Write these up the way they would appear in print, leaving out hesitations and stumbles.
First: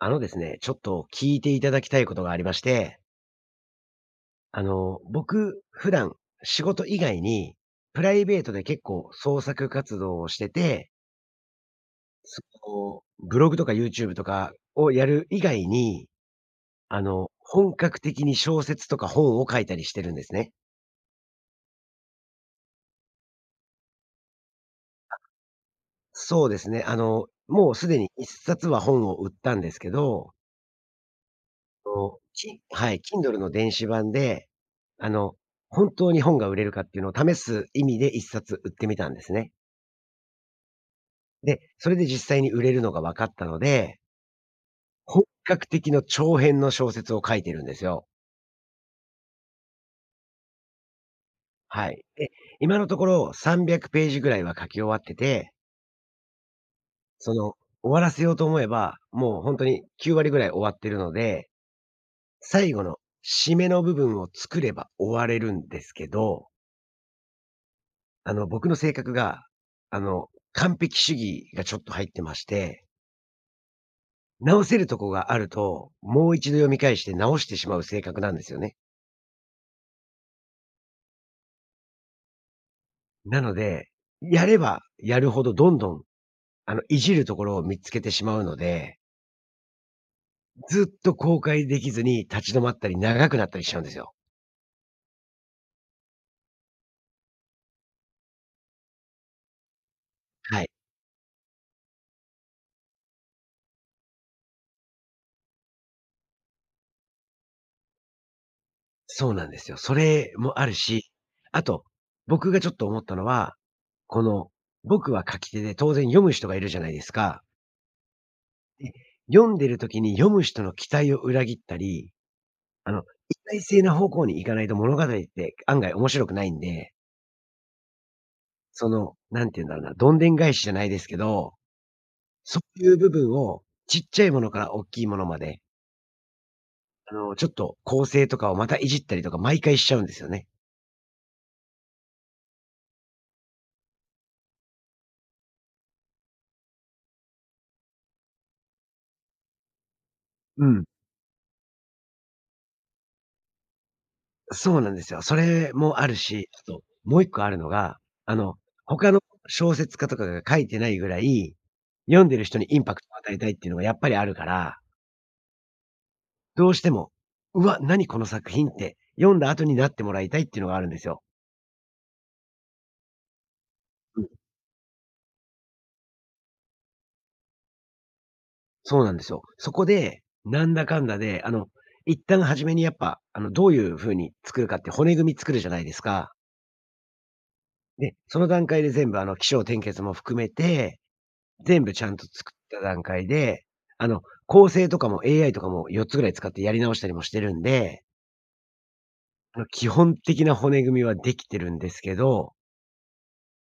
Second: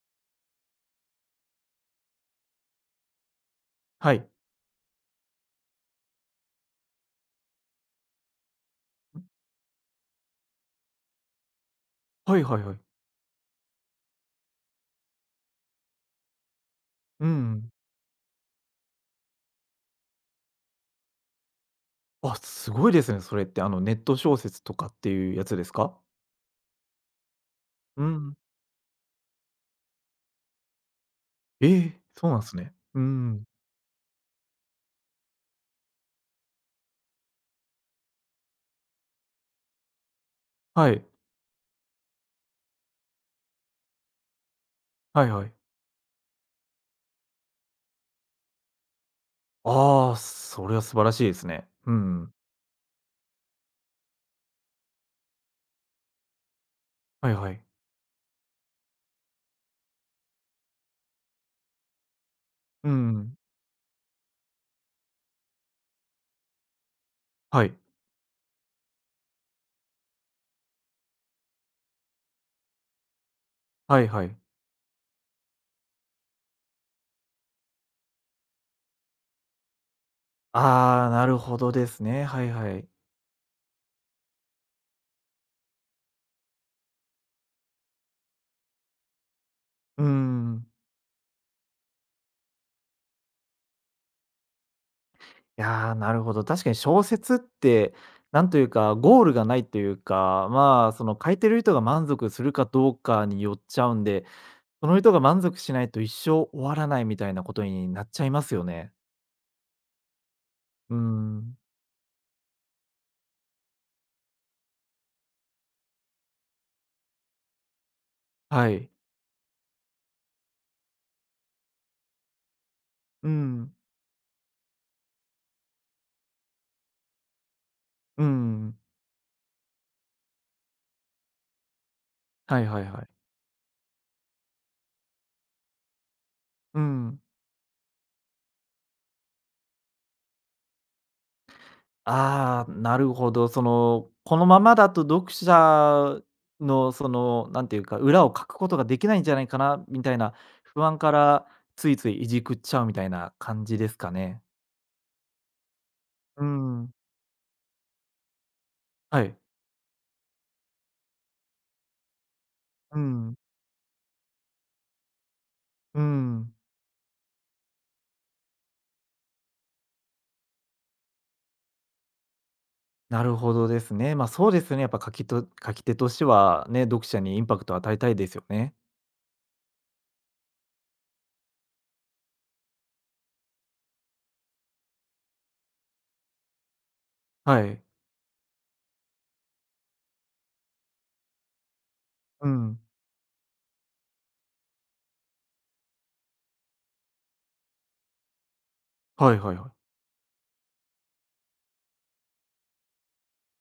あのですね、ちょっと聞いていただきたいことがありまして、はい。僕、普段、仕事以外に、プライベートで結構創作活動をしてて、はそいはいはい。ブログとか YouTube とかをやる以外に、うん。本格的に小説とか本を書いたりしてるんですね。あ、すごいですね、それって。ネット小説とかっていうやつですか？そうですね。もうすでうに一ん。冊は本を売ったんですけど、ええ、そうなんですね。はい、う Kindle ん。の電子版で、あの、本当に本が売れるかっていうのを試す意味で一冊売ってみたんですね。はい。で、それで実際に売れるのが分かったので、本はいはい。格的の長編の小説を書いてるんですよ。ああ、それは素晴らしいですね。はうい。で、ん。今のところ300ページぐらいは書き終わってて、はそいの、はい。終わらせようと思えば、もう本当に9割ぐらい終わってるので、最後うのん。締めの部分を作れば終われるんですけど、はい。僕の性格が、あの、完璧主義がちょっと入ってまして、はいはい。直せるとこがあると、もう一度読み返して直してしまう性格なんですよね。ああ、なるほどですね。はいはい。なので、やればやるほどどんどん、いじるところを見つけてしまうので、うん。ずっと後悔できずに立ち止まったり長くなったりしちゃうんですよ。いやー、なるほど。確かに小説って、なんというか、ゴールがないというか、はい。まあ、その書いてる人が満足するかどうかによっちゃうんで、その人が満足しないと一生終わらないみたいなことになっちゃいますよね。そうなんですよ。それもあるうーし、ん。あと、僕がちょっと思ったのは、この、僕は書き手で当然読む人がいるじゃないですか。はい。で、読んでる時に読む人の期待を裏切ったり、あの、う一体ん。性な方向に行かないと物語って案外面白くないんで、うん。なんて言うんだろうな、どんでん返しじゃないですけど、そはいはういいうはい。部分をちっちゃいものから大きいものまで、うん。ちょっと構成とかをまたいじったりとか毎回しちゃうんですよね。ああ、なるほど。その、このままだと読者のその、なんていうか、裏を書くことができないんじゃないかなみたいなう不ん。安から、ついついいじくっちゃうみたいな感じですかね。そうなんですよ。それもあるうし、あと、ん。もう一個あるのが、あの、他のはい。小説家とかが書いてないぐらい、読んでる人にインパうクトを与ん。えたいっていうのがやっぱりあるから、うん。どうしても、「うわ、何この作品」って読んだ後になってもらいたいっていうのがあるんですよ。なるほどですね。うま、あん。そうですね、やっぱ書き手としてはね、読者にインパクトを与えたいですよね。そうなんですよ。そこで、なんだかんだで、一旦初めにやっぱ、どういう風に作るかって骨組み作るじゃないですか。はい。で、その段階で全部、起承転結も含めて、全部ちゃんとう作っん。た段階で、構成とかも AI とかも4つぐらい使ってやり直したりもしてるんで、はいはいはい。基本的な骨組みはできてるんですけど、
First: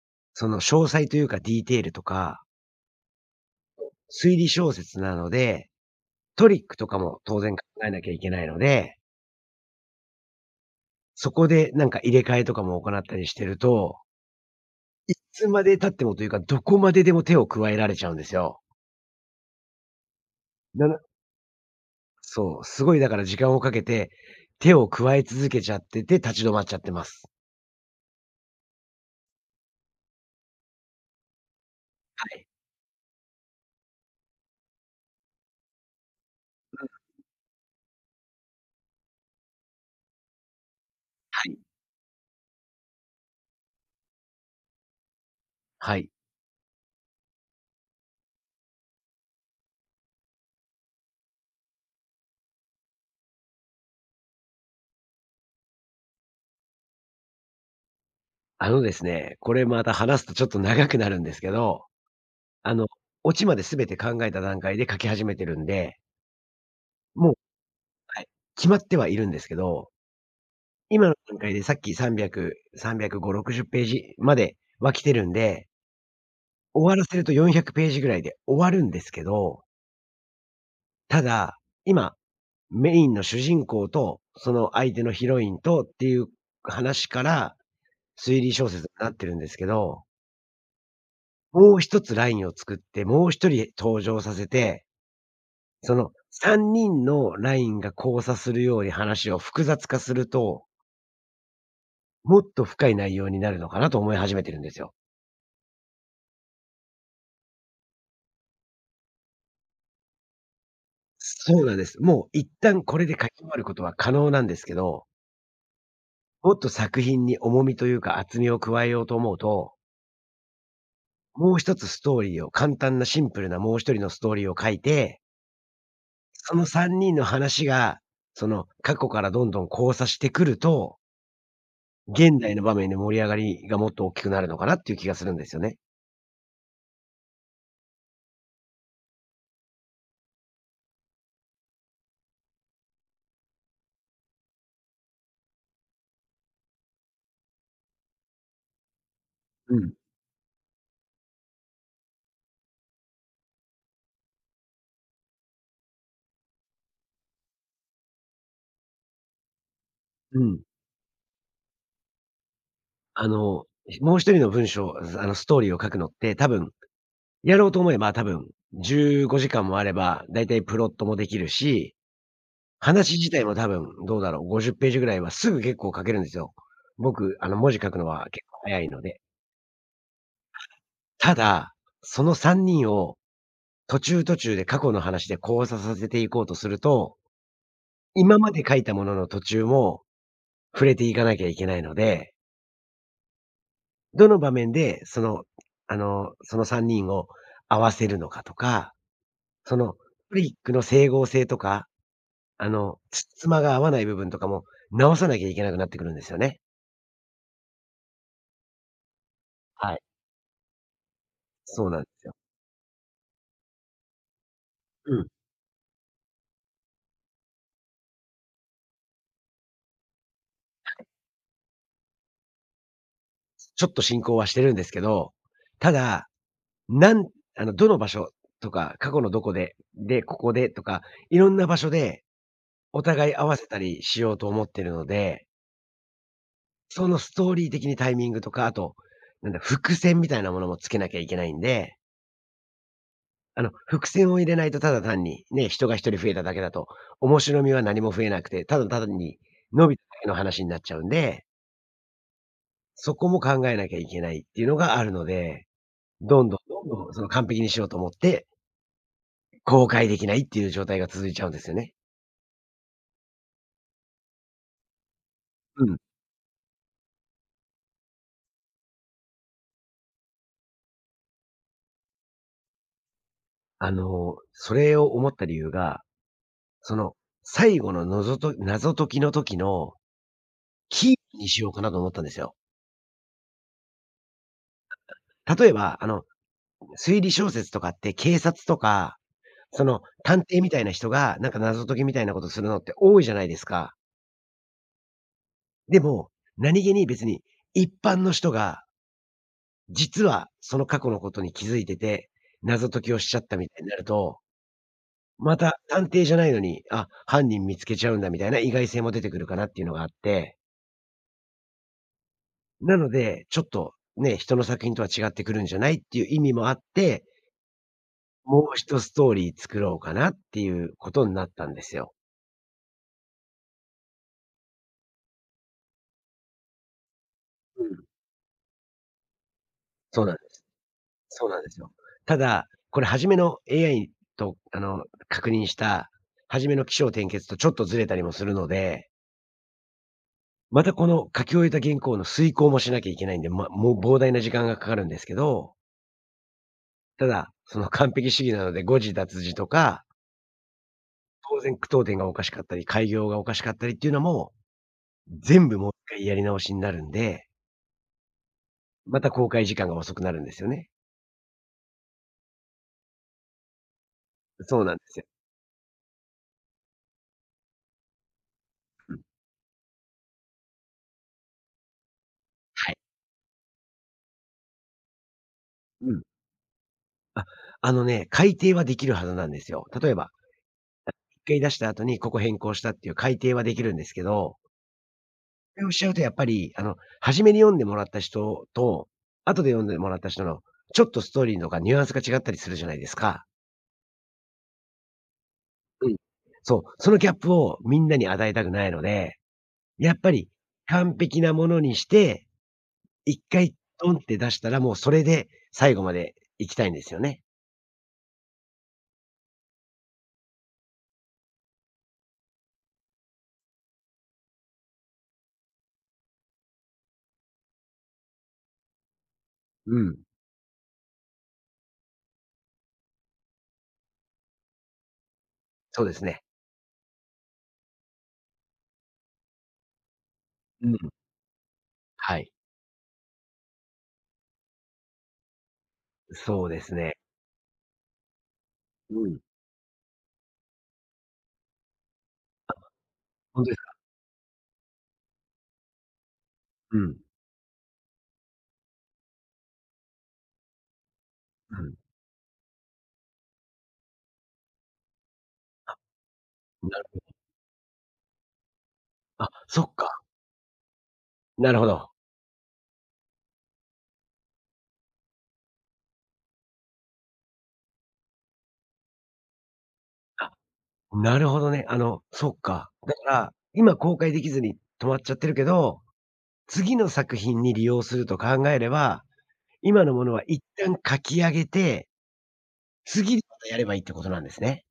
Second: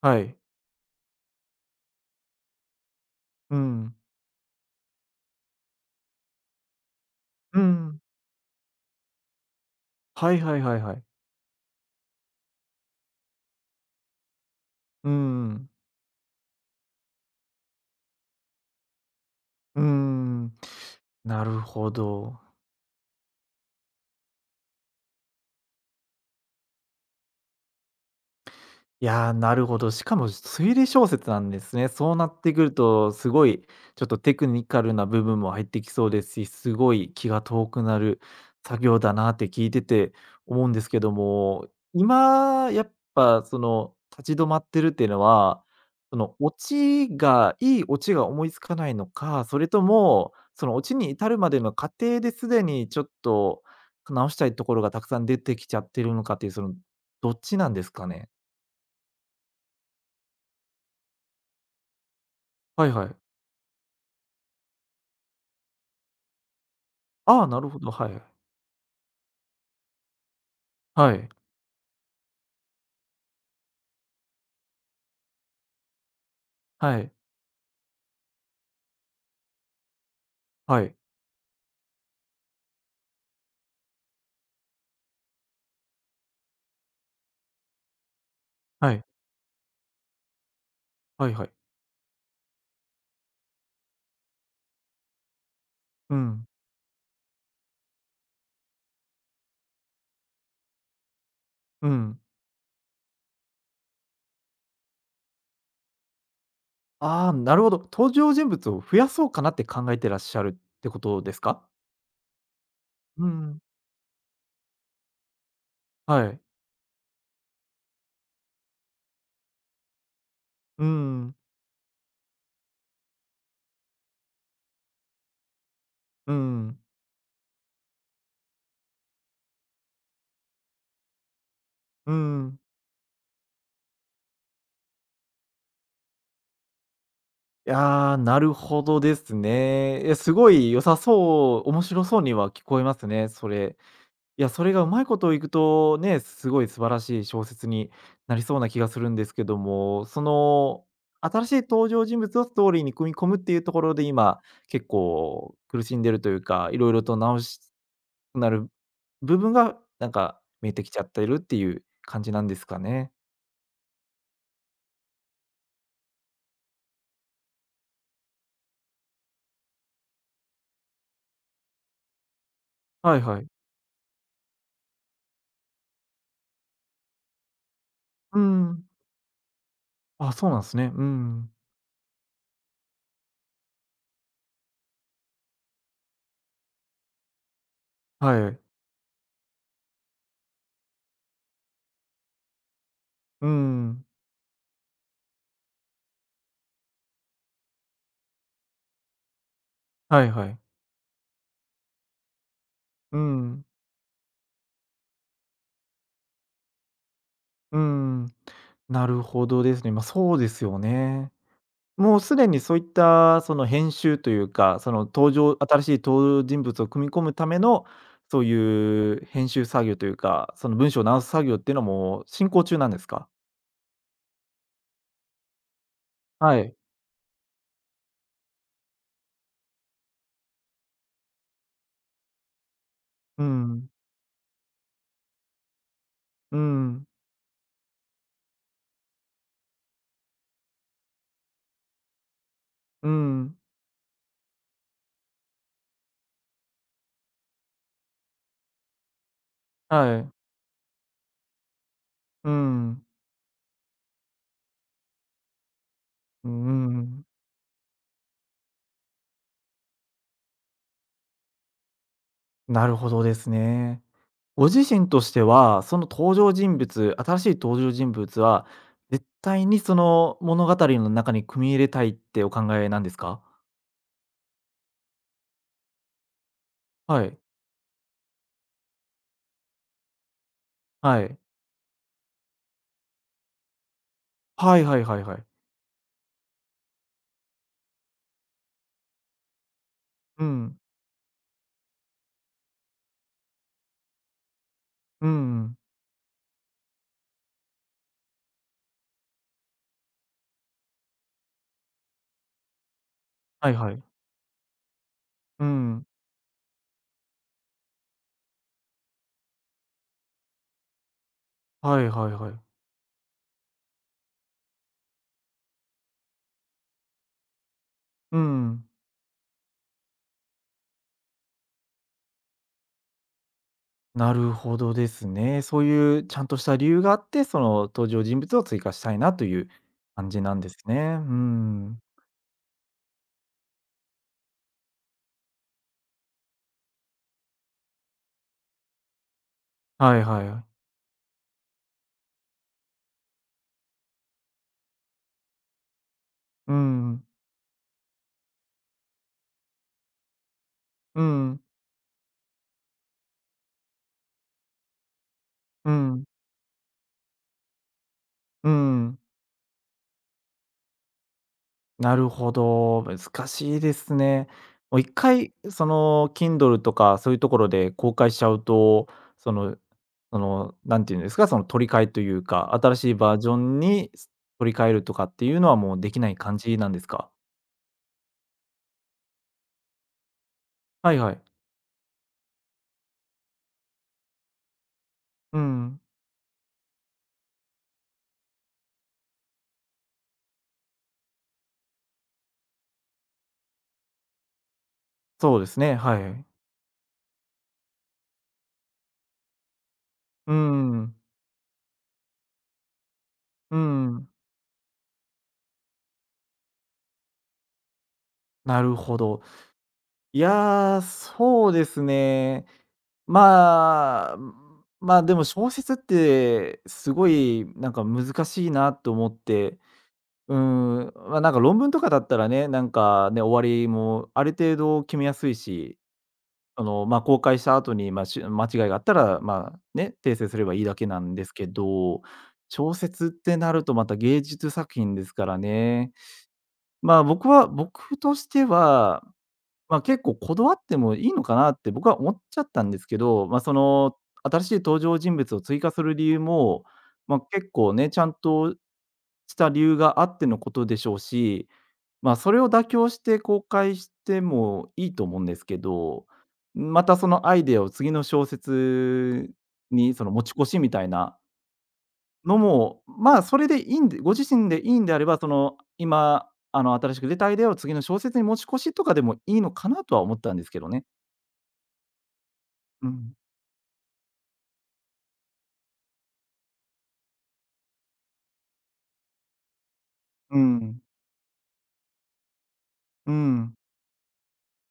はい。その詳細というかディテールとか、うん。推理小説なので、トリックとかも当然う考えん。なきゃいけないので、はいはいはいはい。そこでなんか入れ替えとかも行ったりしてると、うんうんはいはいはいはいういつまんで経ってもというか、どこまででも手を加えられちゃうんですよ。ううーん。なななるほど。そう、すごいだから時間をかけて、手を加え続けちゃってて、立ち止まっちゃってます。いやー、なるほど。しかも推理小説なんですね。そうなはっい。てくると、すごいちょっとテクニカルな部分も入ってきそうですし、すごい気が遠くなる作業だなって聞いてて思うんですけどはい。も、今やっぱその立ち止まってるっていうのは、はい。そのオチがいいオチが思いつかないのか、それともそのオチに至るまでの過程ですでにちょっと直したいところがたくさん出てきちゃってるのかっていう、そのどっちなんですかね？あのですね、これまた話すとちょっと長くなるんですけど、あの、はいはい。オチまで全て考えた段階で書き始めてるんで、もうああ、なるほど、はい。はい、決まってはいるんですけど、今はのい。段階でさっき300、350、60ページまでは来てるんで、終わはらい。せると400ページぐらいで終わるんですけど、はい。ただ、今、メインの主人公と、その相手のヒロインとっていう話から推理小説にはい。なってるんですけど、はいはい。もう一つラインを作って、もう一人登場させて、そのうん。3人のラインが交差するように話を複雑化すると、うん。もっと深い内容になるのかなと思い始めてるんですよ。ああ、なるほど。登場人物を増やそうかなって考えてらっしゃるってことですそうか？なんです。もう一旦これでう書き終わん。ることは可能なんですけど、はい。もっと作品に重みというか厚みを加えようと思うと、うん。もう一つストーリーを簡単なシンプルなもう一人のストーリーを書いて、うそのん。3人の話が、その過去からどんどん交差してくると、う現代ん。の場面で盛り上がりがもっと大きくなるのかなっていう気がするんですよね。いや、なるほどですね。いや、すごい良さそう面白そうには聞こえますね、それ。いや、それがうまいこといくと、ね、すごい素晴らしい小説になりそうな気がするんですけどうん。も、その、新しい登場人物をストーリーに組み込むっていうところで、今、結構苦しんでるというか、いろいろと直しなる部分が、なんうか、ん。見えてきちゃってるっていう感じなんですかね。あの、もう一人の文章、あのストーリーを書くのって多分やろうと思えば多分15時間もあれば、だいたいプロットもできるし、話はい自は体い。も多分どうだろう、50ページぐらいはすぐ結構書けるんですよ。僕、文字書くのはう結構早ん。いので。あ、そうなんですね。うたん。だ、その3人を途中途中で過去の話で交差させていこうとすると、今はまい。で書いたものの途中も触れていかなきゃいけないので、うん。どの場面でその3人を合わせるのかとか、そのはいトはリッい。クの整合性とか、うつつまん。が合わない部分とかも直さなきゃいけなくなってくるんですよね。うん。なるほどですね。はい。まあ、そうですよね。そうなんでもうすよ。すでにそういった、その編集というか、そのうん。新しい登場人物を組み込むための、そういう編集作業というか、その文章を直す作業っていうのも進行中なんですか？ちょっと進行はしてるんですけど、ただ、はい。なんあの、どの場所とか、過去のどこで、で、ここでとか、いろんな場所でお互いう合わせたん、りしようと思ってるので、うん、そのストーリー的にタイミングとか、あと、なんだ、伏線みたいなものもつけなきゃいけないんで、うん、伏線を入れないとただ単に、ね、人が一人増えただけだと、面白みは何も増えなくて、ただ単に伸びただはけい、の話になっちゃうんで、うん、そこも考えなきゃいけないっていうのがあるので、どんうどんどんどんそん、の完璧にしようと思って、公開できないっていう状態が続いちゃうんですよね。なるほどですね。ご自身としては、うそん。の登場人物新しい登場人物は、絶対にその物語の中に組み入れたいってお考えなんですか？それを思った理由が、その、はい、最後ののぞと謎解きの時のキはーい。にしようかなと思ったんですよ。はいはいはいはい。例えば、推理小説とかって警察とか探う偵みたん、いな人が、なんか謎解きみたいなことするのって多いじゃないですか。うん、でも、何気に別に、一般の人が、実はその過去のことに気づいてて、謎解きをしちゃったみはいたいにはない。ると、まうた探ん。偵じゃないのに、あ、犯人見つけちゃうんだみたいな意外性も出てくるかなっていうのがあって、はいはいはい。なので、ちょっとね、人の作品とは違ってくるんじゃないっていう意味もあって、うもうん。一ストーリー作ろうかなっていうことになったんですよ。なるほどですね。そういうちゃんとした理由があって、そのうん。登場人物を追加したいなというそう感なんじなんですね。うそうなんですよ。ん。ただ、これ初めの AI と、確認した、初めの起承転結とちょっとずれたりもするので、はいはいはい。またこの書き終えた原稿の遂行もしなきゃいけないんで、ま、もう膨大な時間がかかるんですけど、うん、ただ、その完璧主義なので誤字脱字とか、う当ん、然句読点がおかしかったり、改行がおかしかったりっていうのも、全部もうう一ん、回やり直しになるんで、うん。また公開時間が遅くなるんですよね。なるほど、難しいですね。そうなんもでう一すよ。回その Kindle とかそういうところで公開しちゃうと、うん。そのその、なんていうんですか、その取り替えというか、は新い。しいバージョンに取り替えるとかっていうのはもううできん。ない感じなんですか？あ、あのね、改訂はできるはずなんですよ。例えば、はいはい。回出した後にここ変更したっていう改訂はできるんですけど、うそれをしん、ちゃうとやっぱり、初めに読んでもらった人と、後で読んでもらった人の、ちょっとストーリーとかニュアンスが違ったりするじゃないですか。そうですね、うん。はいはい。そう、そのギャップをみんなに与えたくないので、やっぱりうん、完璧なものにして、一回うドンっん、て出したら、もうそれで最後まで行きたいんですよね。なるほど。いやー、そうですね。まあ、まあ、でも小説ってすごいなんか難しいなと思って、うん、うん、ま、なんか論文とかだったらね、なんかね、終わりもある程度決めやすいし、そうですね。まあ、公開した後に、ま、間違いがあったら、まあ、ね、訂正すればいいうだん、けなんですけど、はい。小説ってなるとまた芸術作品ですからね。そうですね。まあ、僕としてはうん。まあ、結構こだわってもいいのかなって僕は思っちゃったんですけど、まあ、ほんとそですか？の、新しい登場人物を追加する理由も、うん、まあ、結構ね、ちゃんとした理由があってのことでしょうし、うん。まあ、それを妥協して公開してもいいと思うんですけど、なまたるそのアイデアを次の小あ、説そっにか、その持ち越しみたいななるほど。のも、まあ、それでいいんでご自身でいいんであれば、その、今、新しく出たアイデアを次の小説に持ち越しとかでもいいのかなとは思っあ、たんですけどね。なるほどね。そっか。うだかん。ら、今公開できずに止まっちゃってるけど、次の作品に利用すると考えれば、今のものはう一旦ん。書き上げて、う次にまたん。やればいいってことなんですね。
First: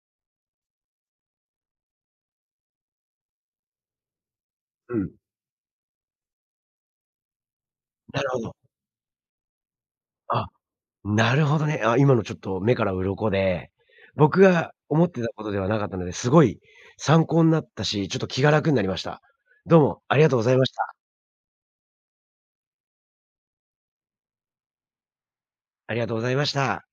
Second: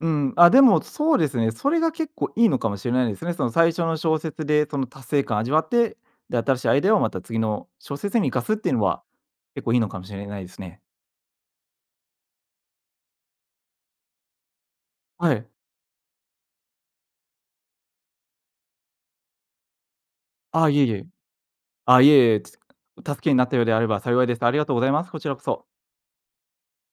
うん。あ、でも、そうですね、それが結構いいのかもしれないですね。その最初の小説でそのう達ん。成感味わって、で、新しいアイデアをまた次の小説なるに生ほかど。すっていうのは、結構いいのかもしれないあ、ですね。なるほどね。あ、今のちょっと目から鱗で、僕が思ってたはこい。とではなかったので、すごい参考になったし、ちょっと気が楽になりました。どうもありがとうございまあ、しいえいた。え。あ、いえいえ、助けになったようであれば幸いです。ありがとうございます。こちらこそ。ありがとうございました。